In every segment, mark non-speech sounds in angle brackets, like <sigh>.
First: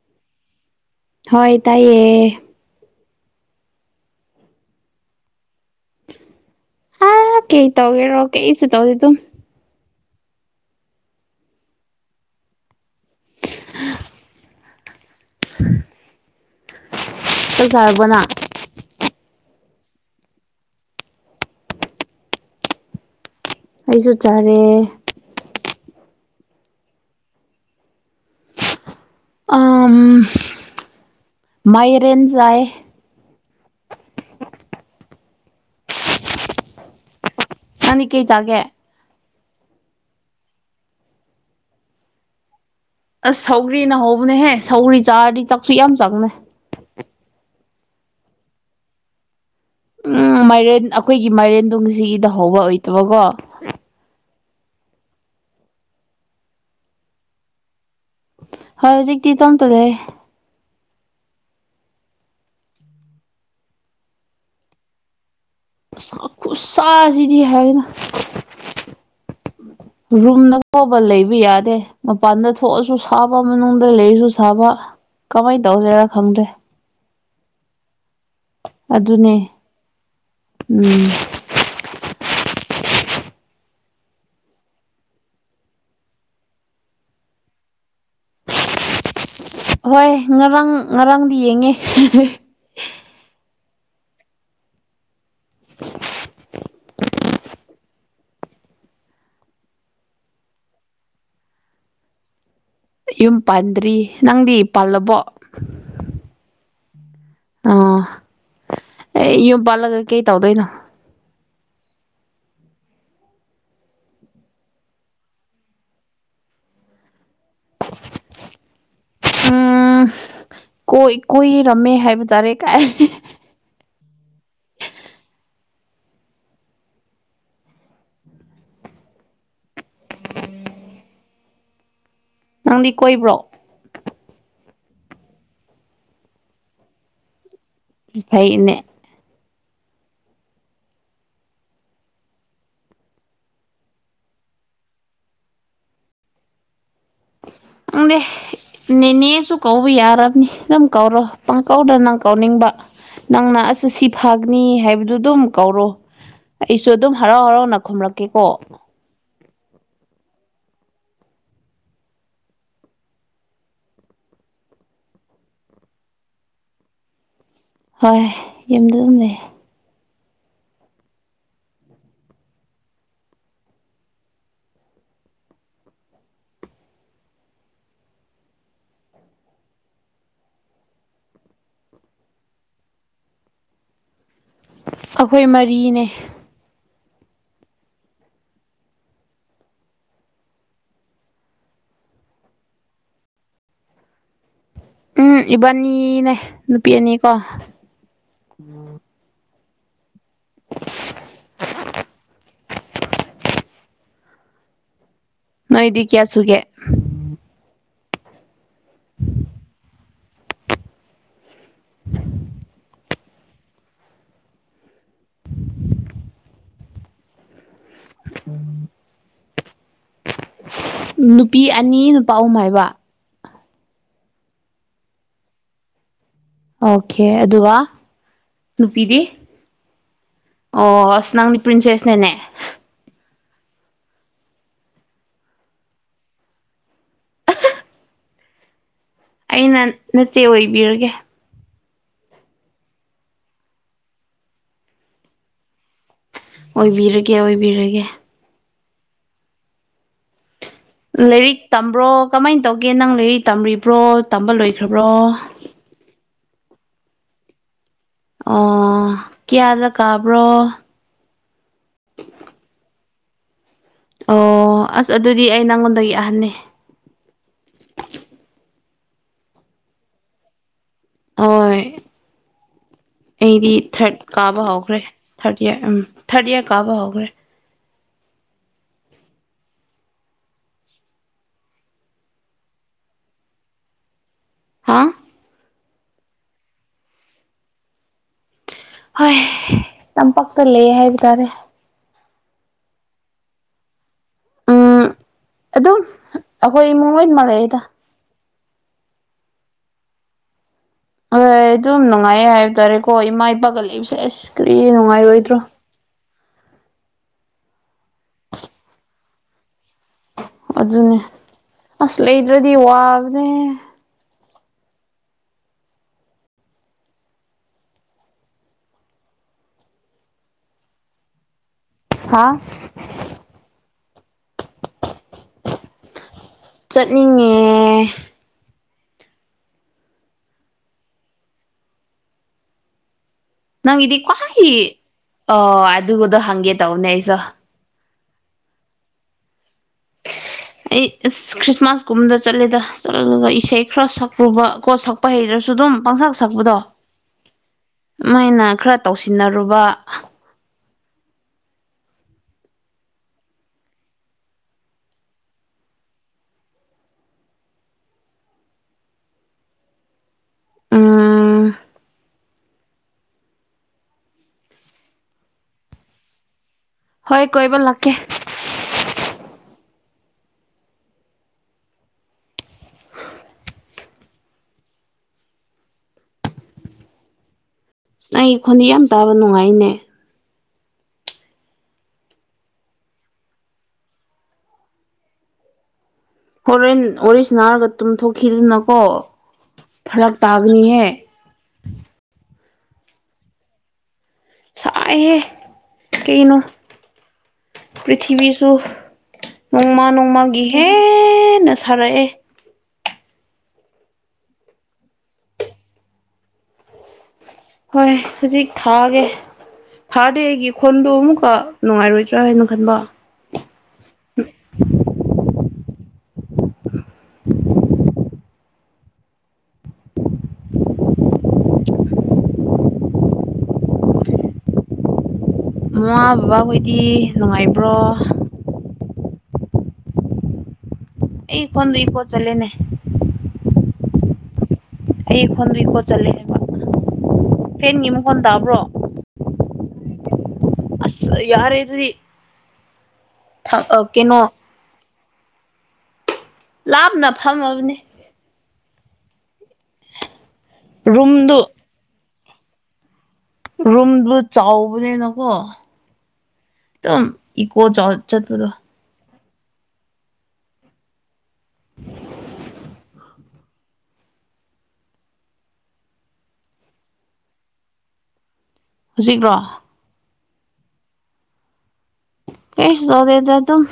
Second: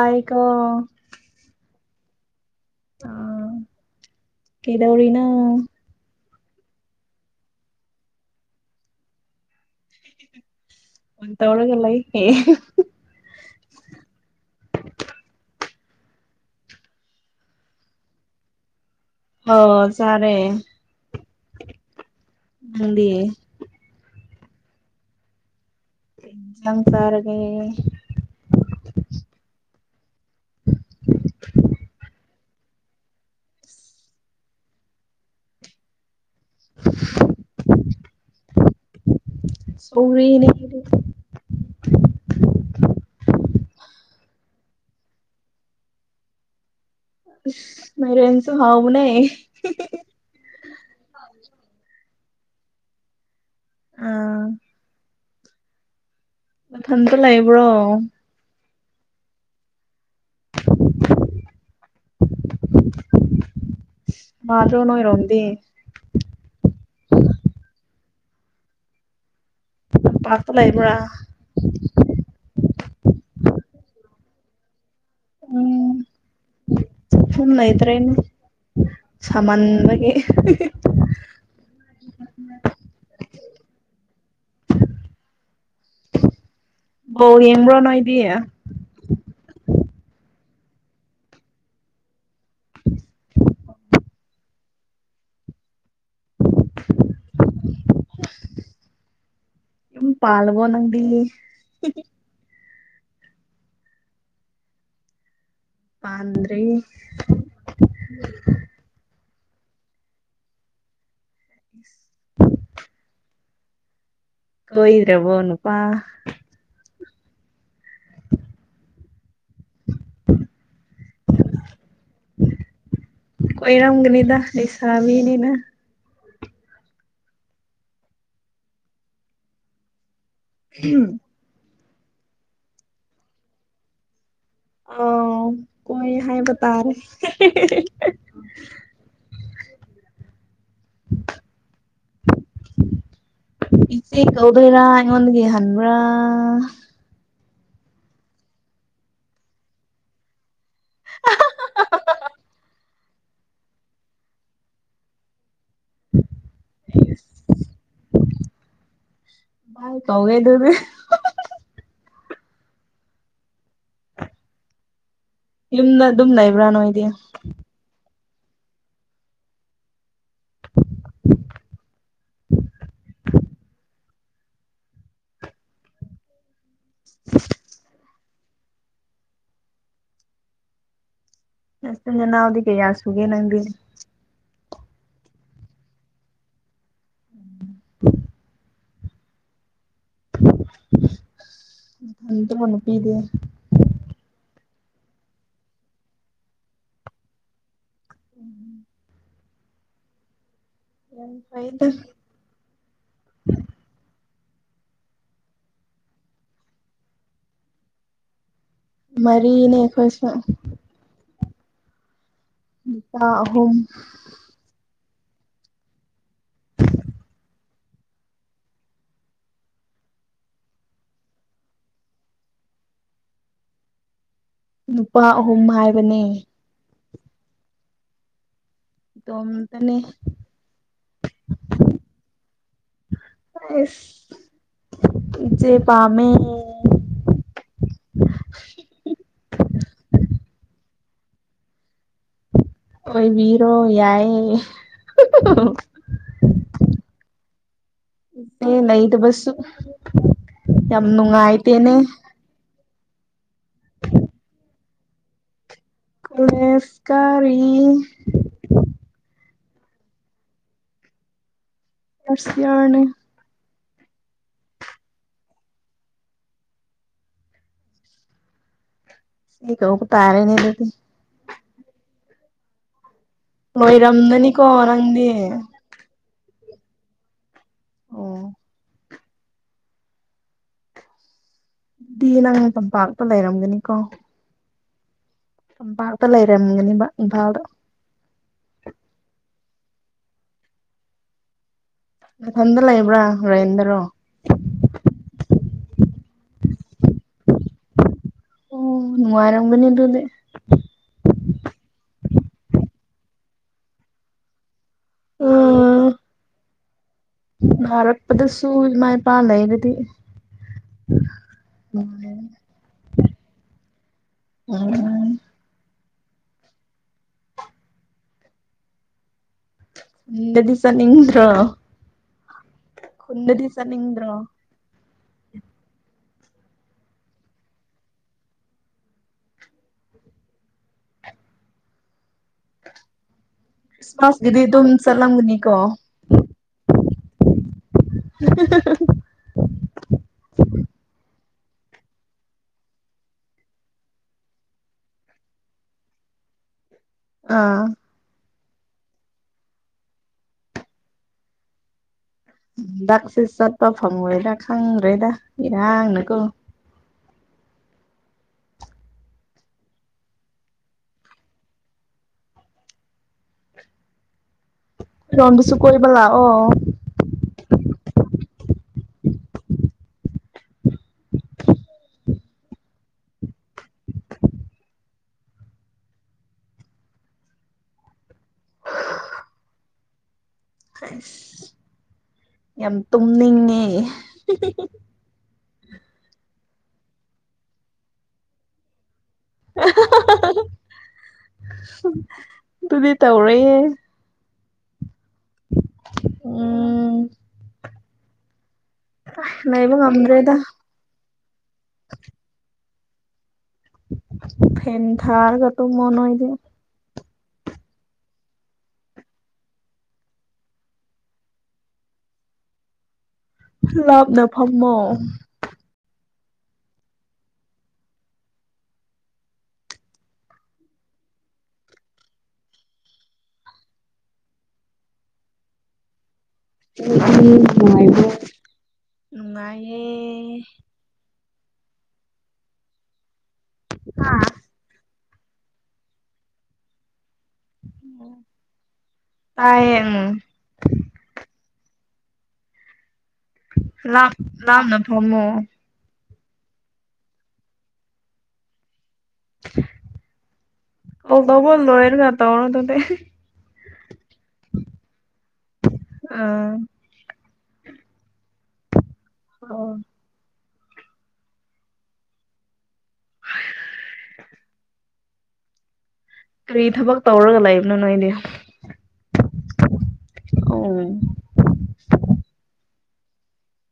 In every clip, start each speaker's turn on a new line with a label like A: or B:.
A: ꯑꯩꯀꯣ
B: ꯍꯣꯏ ꯇꯥꯏꯌꯦ
A: ꯑꯥ ꯀꯩꯗꯧꯔꯤꯅꯣ
B: ꯍꯥꯥ ꯀꯩ ꯇꯧꯒꯦꯔꯣ ꯀꯩꯁꯨꯨ ꯇꯧꯗꯦ ꯇꯨ
A: ꯑꯣꯟ ꯇꯧꯔꯒ ꯂꯩ <unintelligible>
B: <unintelligible> ꯇꯨꯝꯊꯔꯕꯣ ꯅꯪ
A: ꯍꯣ ꯆꯥꯔꯦ ꯅꯪꯗꯤ
B: ꯑꯩꯁꯨ ꯆꯥꯔꯦ
A: <unintelligible> ꯖꯥꯡ ꯆꯥꯔꯒꯦ
B: ꯑꯥꯝ ꯃꯥꯏꯔꯦꯟ ꯆꯥꯏꯌꯦ
A: <inaudible>
B: ꯌꯥꯡꯗꯤ ꯀꯩ ꯆꯥꯒꯦ
A: ꯁꯧꯒ꯭ꯔꯤꯅꯤ ꯑꯩꯈꯣꯏꯗꯤ
B: ꯁꯧꯒ꯭ꯔꯤꯅ ꯍꯧꯕꯅꯦꯍꯦ ꯁꯧꯒ꯭ꯔꯤ ꯆꯥꯔꯗꯤ ꯆꯛꯁꯨ ꯌꯥꯝ ꯆꯪꯅꯦ
A: ꯢꯁ ꯃꯩꯔꯦꯟꯁꯨ ꯍꯥꯎꯕꯅꯦ
B: ꯎꯝ ꯃꯥꯏꯔꯦꯟ ꯑꯈꯣꯏꯒꯤ ꯃꯥꯏꯔꯦꯟ ꯗꯣ ꯨꯉꯁꯤꯒꯤꯗꯣ ꯍꯧꯕ ꯑꯣꯏꯇꯕꯀꯣ
A: ꯑꯥ ꯃꯊꯟꯇ ꯂꯩꯕ꯭ꯔꯣ
B: ꯍꯣꯏ ꯍꯧꯖꯤꯛꯇꯤ ꯇꯣꯝꯇ ꯂꯩꯌꯦ <inaudible>
A: ꯃꯥꯟꯗ꯭ꯔꯣ ꯅꯣꯏꯔꯣꯝꯗꯤ
B: ꯈꯨꯁꯥ ꯈꯨꯁꯥꯁꯤꯗꯤ ꯍꯥꯏꯅ
A: ꯇꯝꯄꯥꯛꯇ
B: ꯔꯨꯝꯗ
A: ꯂꯩꯕ꯭ꯔꯥ
B: ꯐꯥꯎꯕ ꯂꯩꯕ ꯌꯥꯗꯦ ꯃꯄꯥꯟꯗ ꯊꯣꯛꯑꯁꯨ ꯁꯥꯕ ꯃꯅꯨꯡꯗ ꯂꯩꯔꯁꯨ ꯊꯥꯕ ꯀꯃꯥꯏꯟ ꯇꯧꯖꯦꯔꯥ ꯈꯪꯗ꯭ꯔꯦ
A: ꯊꯨꯝ ꯂꯩꯇ꯭ꯔꯦꯅꯦ
B: ꯑꯗꯨꯅꯦ
A: ꯁꯥꯃꯟꯕꯒꯤ
B: ꯎꯝ
A: <unintelligible> ꯕꯣꯜ ꯌꯦꯡꯕ꯭ꯔꯣ ꯅꯣꯏꯗꯤ
B: ꯍꯣꯏ ꯉꯔꯥꯡ ꯉꯔꯥꯡꯗꯤ ꯌꯦꯡꯉꯦ ꯍꯦ ꯍꯦ <unintelligible> <unintelligible>
A: ꯌꯨꯝ ꯄꯥꯜꯂꯕꯣ ꯅꯪꯗꯤ ꯍꯤ ꯍꯤ
B: ꯌꯨꯝ ꯄꯥꯟꯗ꯭ꯔꯤ ꯅꯪꯗꯤ ꯄꯜꯂꯕꯣ
A: ꯄꯟꯗ꯭ꯔꯤ
B: ꯑꯥ ꯑꯦ ꯌꯨꯝ ꯄꯜꯂꯒ ꯀꯩ ꯇꯧꯗꯣꯏꯅꯣ
A: <inaudible> ꯀꯣꯏꯗ꯭ꯔꯕꯣ ꯅꯨꯄꯥ
B: ꯎꯝ ꯀꯣꯏ ꯀꯣꯏꯔꯝꯃꯦ ꯍꯥꯏꯕ ꯇꯥꯔꯦ ꯀꯥꯏ
A: ꯅꯤꯗ ꯂꯩꯁꯥꯕꯤꯅꯤꯅ <unintelligible>
B: ꯅꯪꯗꯤ ꯀꯣꯏꯕ꯭ꯔꯣ
A: ꯑꯥꯎ ꯀꯣꯏ ꯍꯥꯏꯕ ꯇꯥꯔꯦ
B: ꯐꯩꯅꯦ <inaudible>
A: ꯏꯆꯦ ꯀꯧꯗꯣꯏꯔ ꯑꯩꯉꯣꯟꯗꯒꯤ ꯍꯟꯕ꯭ꯔ
B: ꯈꯪꯗꯦ ꯅꯦꯅꯦꯁꯨ ꯀꯧꯕ ꯌꯥꯔꯝꯅꯤ ꯑꯗꯨꯝ ꯀꯧꯔꯣ ꯄꯥꯡꯀꯧꯗ ꯅꯪ ꯀꯥꯎꯅꯤꯡꯕ ꯅꯪꯅ ꯑꯁ ꯁꯤ ꯐꯒꯅꯤ ꯍꯥꯏꯕꯗꯨ ꯑꯗꯨꯝ ꯀꯧꯔꯣ ꯑꯩꯁꯨ ꯑꯗꯨꯝ ꯍꯔꯥꯎ ꯍꯔꯥꯎꯅ ꯈꯨꯝꯂꯛꯀꯦꯀꯣ
A: ꯥꯃꯥꯏ ꯇꯧꯒꯦꯗꯨꯗꯤ ꯌꯨꯝꯗ ꯑꯗꯨꯝ ꯂꯩꯕ꯭ꯔ ꯅꯣꯏꯗꯤ
B: ꯍꯣꯏ ꯌꯨꯝꯗ ꯑꯗꯨꯝ ꯂꯩ
A: ꯅꯆꯤꯟ ꯅꯅꯥꯎꯗꯤ ꯀꯌꯥ ꯁꯨꯒꯦ ꯅꯪꯗꯤ
B: ꯑꯈꯣꯏ ꯃꯔꯤꯅꯦ
A: ꯑꯗꯨꯒ ꯅꯨꯄꯤꯗꯤ
B: ꯎꯝ ꯏꯕꯥꯅꯤꯅꯦ ꯅꯨꯄꯤ ꯑꯅꯤꯀꯣ
A: ꯌꯥꯝ ꯐꯩꯗ
B: ꯅꯣꯏꯗꯤ ꯀꯌꯥ ꯁꯨꯒꯦ
A: ꯃꯔꯤꯅꯦ ꯈꯣꯏꯁꯨ ꯅꯨꯄꯥ ꯑꯍꯨꯝ
B: ꯎꯝ ꯅꯨꯄꯤ ꯑꯅꯤ ꯅꯨꯄꯥ ꯑꯍꯨꯝ ꯍꯥꯏꯕ
A: ꯅꯨꯄꯥ ꯑꯍꯨꯝ ꯍꯥꯏꯕꯅꯦ
B: ꯑꯣꯈꯦ ꯑꯗꯨꯒ ꯅꯨꯄꯤꯗꯤ
A: ꯏꯇꯣꯝꯇꯅꯦ
B: ꯑꯣ ꯑꯁ ꯅꯪꯗꯤ ꯄ꯭ꯔꯤꯟꯁꯦꯁꯅꯤꯅꯦ
A: ꯑꯩꯁ ꯏꯆꯦ ꯄꯥꯝꯃꯦ
B: ꯑꯩꯅ ꯅꯆꯦ ꯑꯣꯏꯕꯤꯔꯒꯦ
A: ꯑꯣꯏꯕꯤꯔꯣ ꯌꯥꯏꯌꯦ <unintelligible>
B: ꯑꯣꯏꯕꯤꯔꯒꯦ ꯑꯣꯏꯕꯤꯔꯒꯦ
A: ꯑꯦ ꯂꯩꯩꯇꯕꯁꯨ <unintelligible>
B: ꯂꯥꯏꯔꯤꯛ ꯇꯝꯕ꯭ꯔꯣ ꯀꯃꯥꯏꯟ ꯇꯧ ꯒꯦ ꯅꯪ ꯂꯥꯏꯔꯤꯛ ꯇꯝꯔꯤꯕ꯭ꯔꯣ ꯇꯝꯕ ꯂꯣꯏꯈ꯭ꯔꯕ꯭ꯔꯣ
A: ꯀꯣꯂꯦꯖ ꯀꯥꯔꯤ
B: ꯑꯣ ꯀꯤꯌꯥꯗ ꯀꯥꯕ꯭ꯔꯣ
A: ꯐꯥꯔꯁ ꯏꯌ꯭ꯔꯅꯦ
B: ꯑꯣ ꯑꯁ ꯑꯗꯨꯗꯤ ꯑꯩ ꯅꯪꯉꯣꯟꯗꯒꯤ ꯑꯍꯟꯅꯦ
A: ꯏꯆꯦ ꯀꯧꯕ ꯇꯥꯔꯦꯅꯦ ꯑꯗꯨꯗꯤ
B: ꯍꯣꯏ ꯑꯩꯗꯤ ꯊꯥꯔꯠ
A: ꯂꯣꯏꯔꯝꯗꯅꯤꯀꯣ
B: ꯀꯥꯕ ꯍꯧꯈ꯭ꯔꯦ
A: ꯅꯪꯗꯤ
B: ꯊꯥꯔꯠ ꯏꯌꯔ ꯎꯝ ꯊꯥꯔꯗ ꯏꯌ꯭ꯔ ꯀꯥꯕꯥ ꯍꯧꯒ꯭ꯔꯦ
A: ꯑꯣ ꯗꯤ ꯅꯪ ꯇꯝꯄꯥꯛꯇ ꯂꯩꯔꯝꯒꯅꯤꯀꯣ
B: ꯍꯥꯥ
A: ꯇꯝꯄꯥꯛꯇ ꯂꯩꯔꯝꯒꯅꯤꯕ ꯏꯝꯐꯥꯜꯗ
B: ꯍꯣꯏ ꯇꯝꯄꯥꯛꯇ ꯂꯩ ꯍꯥꯏꯕ ꯇꯥꯔꯦ
A: ꯃꯊꯟꯗ ꯂꯩꯕ꯭ꯔꯥ ꯔꯦꯟ ꯗꯔꯣ
B: ꯎꯝ ꯑꯗꯨꯝ ꯑꯈꯣꯏ ꯏꯃꯨꯡ ꯂꯣꯏꯅꯃꯛ ꯂꯩꯌꯦꯗ
A: ꯎꯝ ꯅꯨꯡꯉꯥꯏꯔꯝꯒꯅꯤ ꯑꯗꯨꯗꯤ
B: ꯍꯣꯏ ꯑꯗꯨꯝ ꯅꯨꯡꯉꯥꯏꯌꯦ ꯍꯥꯏꯕ ꯇꯥꯔꯦꯀꯣ ꯏꯃꯥ ꯏꯄꯥꯒ ꯂꯩꯕꯁꯦ ꯑꯁ ꯀꯔꯤ ꯅꯨꯡꯉꯥꯏꯔꯣꯏꯗ꯭ꯔꯣ
A: ꯎꯝ ꯅꯥꯔꯛꯄꯗꯁꯨ ꯏꯃꯥ ꯏꯄꯥ ꯂꯩꯔꯗꯤ
B: ꯑꯗꯨꯅꯦ ꯑꯁ
A: ꯅꯨꯡꯉꯥꯏꯔꯅꯤ
B: ꯂꯩꯗ꯭ꯔꯗꯤ ꯋꯥꯕꯅꯦ
A: ꯎꯝ ꯌꯨꯝꯗꯗꯤ ꯆꯠꯅꯤꯡꯗ꯭ꯔꯣ
B: ꯍꯥꯥ
A: ꯅꯤꯡꯗ꯭ꯔꯣ
B: ꯆꯠꯅꯤꯡꯉꯦ ꯅꯪꯒꯤꯗꯤ
A: ꯈ꯭ꯔꯤꯁꯃꯥꯁꯀꯤꯗꯤ
B: ꯈ꯭ꯋꯥꯏ
A: ꯑꯗꯨꯝ ꯆꯠꯂꯝꯒꯅꯤꯀꯣ
B: ꯑꯥ ꯑꯗꯨꯒꯗꯣ ꯍꯪꯒꯦ ꯇꯧꯅꯦ ꯑꯩꯖꯨ
A: <unintelligible>
B: ꯑꯩ ꯑꯁ ꯈ꯭ꯔꯤꯁꯃꯥꯁ ꯀꯨꯝꯕꯗ ꯆꯠꯂꯦꯗ ꯆꯠꯂꯒ ꯏꯁꯩ ꯈꯔ ꯁꯛꯎꯕ ꯀꯣ ꯁꯛꯄ ꯍꯩꯗ꯭ꯔꯁꯨ ꯑꯗꯨꯝ ꯄꯪꯁꯛ ꯁꯛ
A: ꯑꯥ
B: <unintelligible> ꯑꯩꯅ ꯈꯔ ꯇꯧꯁꯤꯟꯅꯔꯨꯕ
A: ꯗꯥꯛꯁꯦ ꯆꯠꯄ ꯐꯪꯉꯣꯏꯗ ꯈꯪꯈ꯭ꯔꯦꯗ ꯏꯔꯥꯡꯅꯀꯣ
B: ꯎꯝ
A: <unintelligible>
B: ꯍꯣꯏ ꯀꯣꯏꯕ ꯂꯥꯛꯀꯦ ꯑꯩ ꯈꯣꯟꯗꯤ ꯌꯥꯝ ꯇꯥꯕ ꯅꯨꯡꯉꯥꯏꯅꯦ
A: ꯑꯁ ꯌꯥꯝ ꯇꯨꯝꯅꯤꯡꯉꯦ
B: ꯍꯣꯔꯦꯟ ꯋꯥꯔꯤꯁꯤ ꯅꯥꯔꯒ ꯇꯨꯝ ꯊꯣꯛꯈꯤꯗꯅꯀꯣ ꯐꯔꯛ ꯇꯥꯕꯅꯤꯍꯦ
A: ꯑꯗꯨꯗꯤ ꯇꯧꯔꯣꯏꯌꯦ
B: ꯁꯥꯏꯍꯦ ꯀꯩꯅꯣ
A: ꯎꯝ
B: ꯄ꯭ꯔꯤꯊꯤꯕꯤꯁꯨ
A: ꯂꯩꯕ
B: ꯅꯣꯡꯃꯥ
A: ꯉꯝꯗ꯭ꯔꯦꯗ
B: ꯅꯣꯡꯃꯒꯤ ꯍꯦꯟꯅ ꯁꯥꯔꯛꯑꯦ
A: ꯐꯦꯟ ꯊꯥꯔꯒ ꯇꯨꯝꯃꯣꯅꯣꯏꯗꯤ
B: ꯍꯣꯏ ꯍꯧꯖꯤꯛ ꯊꯥꯒꯦ ꯊꯥꯔꯗꯦ ꯑꯩꯒꯤ ꯈꯣꯟꯗꯣ ꯑꯃꯨꯛꯀ ꯅꯨꯡꯉꯥꯏꯔꯣꯏꯗ꯭ꯔꯥ ꯍꯥꯏꯅ ꯈꯟꯕ
A: ꯂꯥꯞꯅ ꯐꯝꯃꯣ
B: ꯃꯃꯥ ꯕꯕꯥꯍꯣꯏꯗꯤ ꯅꯨꯡꯉꯥꯏꯕ꯭ꯔꯣ
A: ꯅꯨꯡꯉꯥꯏꯌꯦ
B: ꯑꯩ ꯐꯣꯟ <unintelligible> ꯆꯠꯂꯦꯅꯦ
A: ꯑꯥ
B: ꯑꯩ ꯐꯣꯟꯗꯩ ꯏꯀꯣ ꯆꯠꯂꯦ ꯍꯥꯏꯕ ꯐꯦꯟꯒꯤ ꯃꯈꯣꯟ ꯇꯥꯕ꯭ꯔꯣ
A: ꯇꯥꯏꯌꯦ
B: ꯑꯁ ꯌꯥꯔꯦ ꯑꯗꯨꯗꯤ
A: ꯂꯥꯞ
B: ꯀꯩꯅꯣ
A: ꯂꯥꯞꯅ ꯐꯝꯃꯣ
B: ꯂꯥꯞꯅ ꯐꯝꯃꯣ <unintelligible> ꯔꯨꯝꯗꯨ
A: <unintelligible>
B: ꯔꯨꯝꯗꯨ ꯆꯥꯎꯕꯅꯦꯅꯀꯣ
A: ꯑꯥ
B: ꯑꯗꯨꯝ ꯀꯣ ꯆꯠ ꯆꯠꯄꯗꯣ
A: ꯑꯣ
B: <inaudible>
A: ꯀꯔꯤ ꯊꯕꯛ ꯇꯧꯔꯒ ꯂꯩꯕꯅꯣ ꯅꯣꯏꯗꯤ
B: ꯍꯧꯖꯤꯛꯔꯣ
A: ꯑꯣ
B: <unintelligible> ꯑꯗꯨꯝ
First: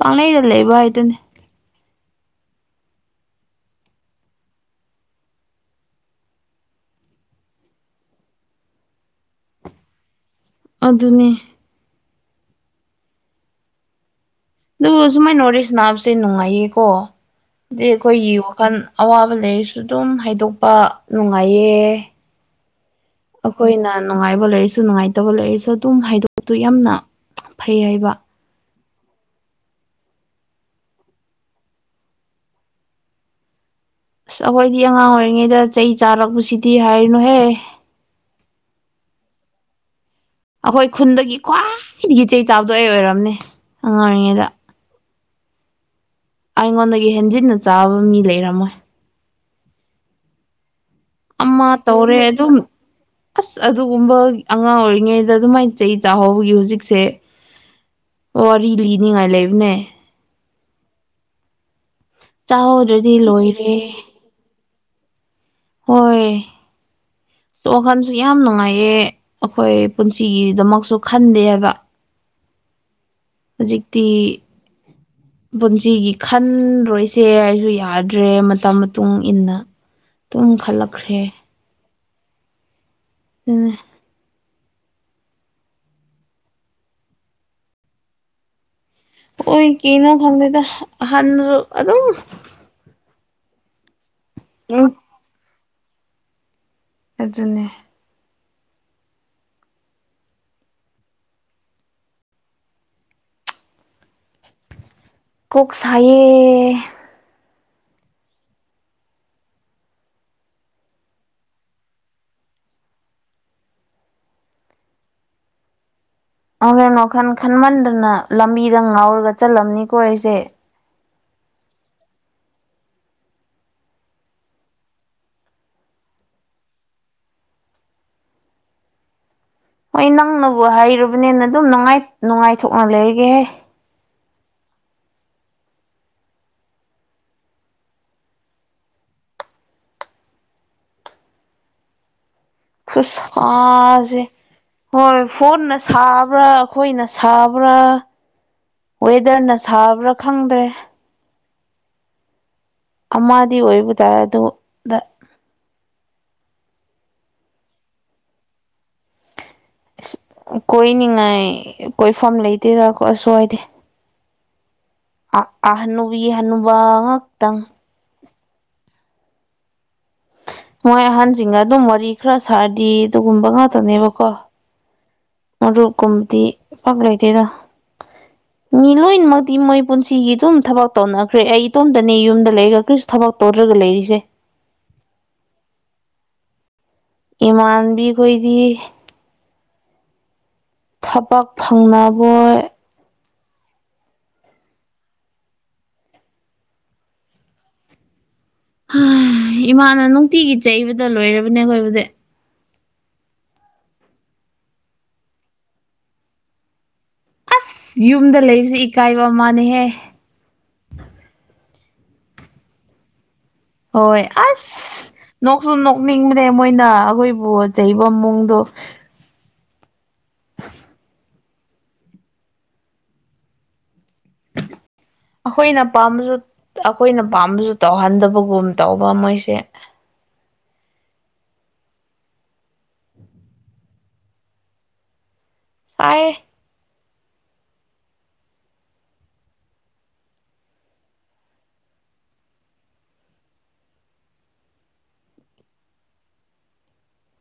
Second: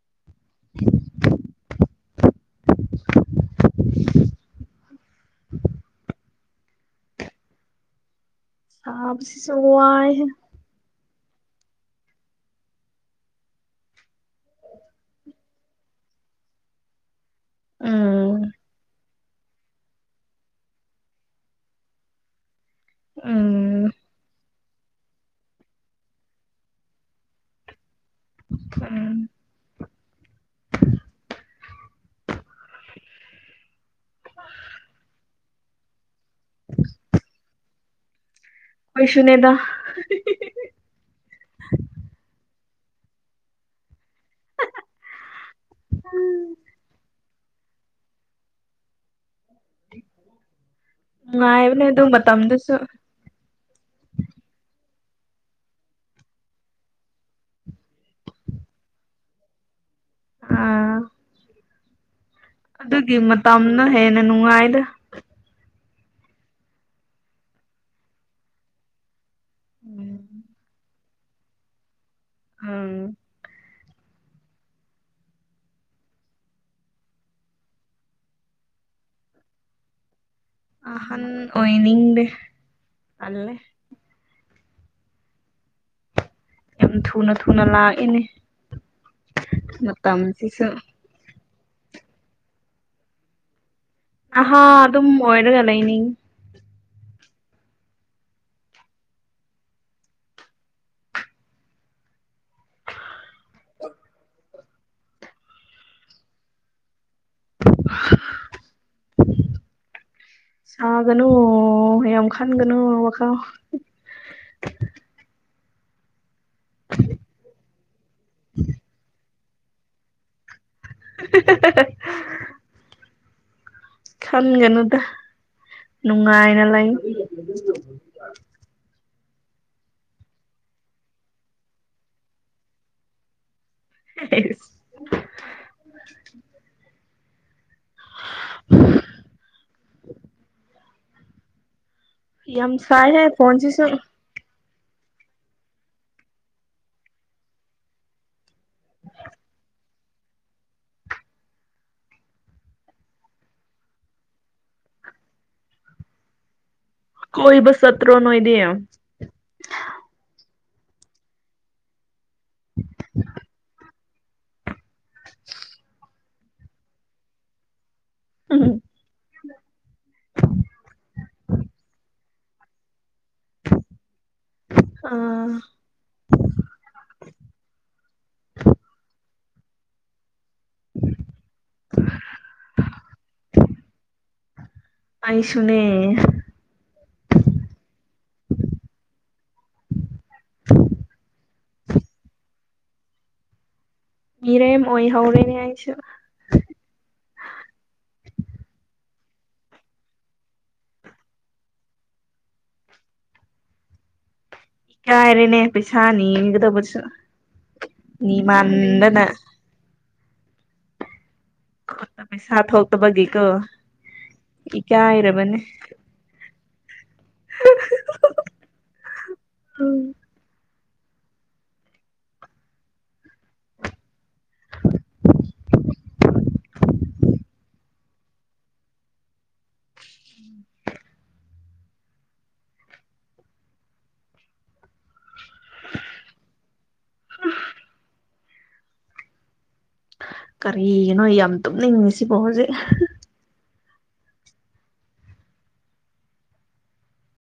B: ꯄꯪꯂꯩꯗ ꯂꯩꯕ ꯍꯥꯏꯗꯨꯅꯦ
A: <unintelligible> ꯋꯥꯏꯍꯦ
B: ꯑꯗꯨꯅꯤ ꯑꯗꯨ ꯁꯨꯃꯥꯏꯅ <unintelligible> ꯅꯥꯕꯁꯦ ꯅꯨꯡꯉꯥꯏꯌꯦꯀꯣ ꯑꯗꯤ ꯑꯩꯈꯣꯏꯒꯤ
A: ꯎꯝ
B: ꯋꯥꯈꯜ ꯑꯋꯥꯕ ꯂꯩꯔꯁꯨ ꯑꯗꯨꯝ ꯍꯥꯏꯗꯣꯛꯄ ꯅꯨꯡꯉꯥꯏꯌꯦ ꯑꯩꯈꯣꯏꯅ
A: ꯎꯝ
B: ꯅꯨꯡꯉꯥꯏꯕ ꯂꯩꯔꯤꯁꯦ ꯑꯩꯁꯨ ꯅꯨꯡꯉꯥꯏꯇꯕ ꯂꯩꯔꯁꯨ ꯑꯗꯨꯝ ꯍꯥꯏꯗꯣꯛꯄ ꯌꯥꯝꯅ ꯐꯩ ꯍꯥꯏꯕ
A: ꯎꯝ
B: ꯑꯁ ꯑꯩꯈꯣꯏꯗꯤ ꯑꯉꯥꯡ ꯑꯣꯏꯔꯤꯉꯩꯗ ꯆꯩ ꯆꯥꯔꯛꯄꯁꯤꯗꯤ ꯍꯥꯏꯔꯤꯅꯨꯍꯦ
A: ꯑꯩꯈꯣꯏꯁꯨꯅꯦꯗ
B: ꯑꯩꯈꯣꯏ ꯈꯨꯟꯗꯒꯤ ꯈ꯭ꯋꯥꯏꯗꯒꯤ ꯆꯩ ꯆꯥꯗꯣ ꯑꯩ ꯑꯣꯏꯔꯝꯅꯦ ꯑꯉꯥꯡ ꯑꯣꯏꯔꯤꯉꯩꯗ
A: ꯎ
B: ꯑꯩꯉꯣꯟꯗꯒꯤ ꯍꯦꯟꯖꯤꯟꯅ ꯆꯥꯕ ꯃꯤ ꯂꯩꯔꯝꯃꯣꯏ ꯑꯃꯥ
A: ꯅꯨꯡꯉꯥꯏꯕꯅꯦ ꯑꯗꯨ
B: ꯇꯧꯔꯦ ꯑꯗꯨꯝ
A: ꯃꯇꯝꯗꯨꯁꯨ
B: ꯑꯁ ꯑꯗꯨꯒꯨꯝꯕ ꯑꯉꯥꯡ ꯑꯣꯏ ꯔꯤꯉꯩꯗ ꯑꯗꯨꯃꯥꯏꯟ ꯆꯩ ꯆꯥꯍꯧꯕꯒꯤ ꯍꯧꯖꯤꯛꯁꯦ ꯋꯥꯔꯤ ꯂꯤꯅꯤꯉꯥꯏ ꯂꯩꯕꯅꯦ
A: ꯎꯝ
B: ꯆꯥꯍꯧꯗ꯭ꯔꯗꯤ
A: ꯑꯗꯨꯒꯤ
B: ꯂꯣꯏꯔꯦ
A: ꯃꯇꯝꯅ ꯍꯦꯟꯅ ꯅꯨꯡꯉꯥꯏꯗ
B: ꯍꯣꯏ ꯋꯥꯈꯜꯁꯨ ꯌꯥꯝ ꯅꯨꯡꯉꯥꯏꯌꯦ ꯑꯩꯈꯣꯏ
A: ꯎꯝ
B: ꯄꯨꯟꯁꯤꯒꯤꯗꯃꯛꯁꯨ ꯈꯟꯗꯦ ꯍꯥꯏꯕ
A: ꯎꯝ
B: ꯖꯤꯛꯇꯤ ꯄꯨꯟꯁꯤꯒꯤ ꯈꯟꯔꯣꯏꯁꯦ ꯍꯩꯁꯨ ꯌꯥꯗ꯭ꯔꯦ ꯃꯇꯝ ꯃꯇꯨꯡ ꯏꯟꯅ ꯇꯨꯝ ꯈꯂꯛꯈ꯭ꯔꯦ
A: ꯑꯍꯟ ꯑꯣꯏꯅꯤꯡꯗꯦ ꯇꯜꯂꯦ ꯌꯥꯝ ꯊꯨꯅ ꯊꯨꯅ ꯂꯥꯛꯑꯦꯅꯦ
B: ꯑꯣꯏ ꯀꯤꯅꯣ ꯈꯪꯗꯦꯗ ꯑꯍꯥꯟꯗꯁꯨ ꯑꯗꯨꯝ
A: ꯅꯍꯥꯥ
B: ꯎꯝ
A: ꯑꯗꯨꯝ ꯑꯣꯏꯔꯒ ꯂꯩꯅꯤꯡꯉꯤ
B: ꯑꯗꯨꯅꯦ ꯀꯣꯛ ꯁꯥꯏꯌꯦ
A: <inaudible> ꯁꯥꯒꯅꯨ ꯌꯥꯝ ꯈꯟꯒꯅꯨ ꯋꯥꯈꯜ
B: ꯑꯥꯎꯍꯦ ꯋꯥꯈꯟ ꯈꯟꯃꯟꯗꯅ ꯂꯝꯕꯤꯗ ꯉꯥꯎꯔꯒ ꯆꯠꯂꯝꯅꯤꯀꯣ ꯑꯩꯁꯦ
A: <unintelligible> ꯈꯟꯒꯅꯨꯗ ꯅꯨꯡꯉꯥꯏꯅ ꯂꯩꯎ
B: ꯍꯣꯏ ꯅꯪꯅꯕꯨ ꯍꯥꯏꯔꯕꯅꯦꯅ ꯑꯗꯨꯝ ꯅꯨꯡꯉꯥꯏ ꯅꯨꯡꯉꯥꯏꯊꯣꯛꯅ ꯂꯩꯔꯒꯦꯍꯦ
A: <unintelligible> <inaudible> ꯌꯥꯝ ꯁꯥꯏꯍꯦ ꯐꯣꯟꯁꯤꯁꯨ
B: ꯈꯨꯁꯁꯥꯖꯦ ꯍꯣꯏ ꯐꯣꯟꯅ ꯁꯥꯕ꯭ꯔꯥ ꯑꯩꯈꯣꯏꯅ ꯁꯥꯕ꯭ꯔꯥ ꯋꯦꯗꯔꯅ ꯁꯥꯕ꯭ꯔꯥ ꯈꯪꯗꯦ ꯑꯃꯗꯤ ꯑꯣꯏꯕꯗꯥꯏ ꯑꯗꯨꯗ
A: ꯀꯣꯏꯕ ꯆꯠꯇ꯭ꯔꯣ ꯅꯣꯏꯗꯤ
B: ꯑꯥ ꯀꯣꯏꯅꯤꯡꯉꯥꯏ ꯀꯣꯏꯐꯝ ꯂꯩꯇꯦꯗ ꯑꯈꯣꯏ ꯁ꯭ꯋꯥꯏꯗꯤ ꯑꯥ ꯑꯥ ꯍꯅꯨꯕꯤꯒꯤ ꯍꯅꯨꯕꯥ ꯉꯛꯇꯪ
A: <unintelligible>
B: ꯃꯣꯏ ꯑꯍꯟꯁꯤꯡꯒ ꯑꯗꯨꯝ ꯋꯥꯔꯤ ꯈꯔ ꯁꯥꯔꯗꯤ ꯑꯗꯨꯒꯨꯝꯕ ꯉꯥꯛꯇꯅꯦꯕꯀꯣ
A: ꯑꯥ
B: ꯃꯔꯨꯞꯀꯨꯝꯕꯗꯤ ꯄꯝ ꯂꯩꯇꯦꯗ ꯃꯤ ꯂꯣꯏꯅꯃꯛ ꯃꯣꯏ ꯄꯨꯟꯁꯤꯒꯤ ꯑꯗꯨꯝ ꯊꯕꯛ ꯇꯧꯅꯈ꯭ꯔꯦ ꯑꯩ ꯏꯇꯣꯝꯇꯅꯦ ꯌꯨꯝꯗ ꯂꯩꯔꯒ ꯀꯔꯤꯁꯨ ꯊꯕꯛ ꯇꯧ ꯗ꯭ꯔꯒ ꯂꯩꯔꯤꯁꯦ
A: ꯑꯩꯁꯨꯨꯅꯦ
B: ꯏꯃꯥꯟꯕꯤ ꯈꯣꯏꯗꯤ ꯐꯪꯅꯕꯣꯏ
A: ꯃꯤꯔꯦꯝ ꯑꯣꯏꯍꯧꯔꯦ ꯑꯩꯁꯨ
B: <inaudible> ꯏꯃꯥꯅ ꯅꯨꯡꯇꯤꯒꯤ ꯆꯩꯕꯗ ꯂꯣꯏꯔꯕꯅꯦ ꯑꯩꯈꯣꯏꯕꯨꯗꯤ
A: ꯏꯀꯥꯏꯔꯅꯦ ꯄꯩꯁꯥ ꯅꯤꯒꯗꯕꯁꯨ
B: ꯌꯨꯝꯗ ꯂꯩꯕꯁꯦ ꯏꯀꯥꯏꯕ ꯃꯥꯥꯟꯅꯦꯍꯦ
A: ꯄꯩꯁꯥ ꯊꯣꯛꯇꯕꯒꯤ
B: ꯍꯣꯏ ꯑꯁ ꯅꯣꯛꯁꯨ ꯅꯣꯛꯅꯤꯡꯕꯅꯦ ꯃꯣꯏꯅ ꯑꯩꯈꯣꯏꯕꯨ ꯆꯩꯕ ꯃꯑꯣꯡꯗꯣ <inaudible>
A: ꯎꯝ
B: <inaudible> <inaudible> ꯑꯩꯈꯣꯏꯅ ꯄꯥꯝꯕꯁꯨ ꯑꯩꯈꯣꯏꯅ ꯄꯥꯝꯕꯁꯨ ꯇꯧꯍꯟꯗꯕꯒꯨꯝ ꯇꯧꯕ ꯃꯣꯏꯁꯦ
A: ꯎꯝ
B: ꯁꯥꯏꯌꯦ
A: <unintelligible> ꯀꯔꯤꯒꯤꯅꯣ ꯌꯥꯝ ꯇꯨꯝꯅꯤꯡꯉꯤ ꯁꯤꯕꯣ ꯍꯧꯖꯤꯛ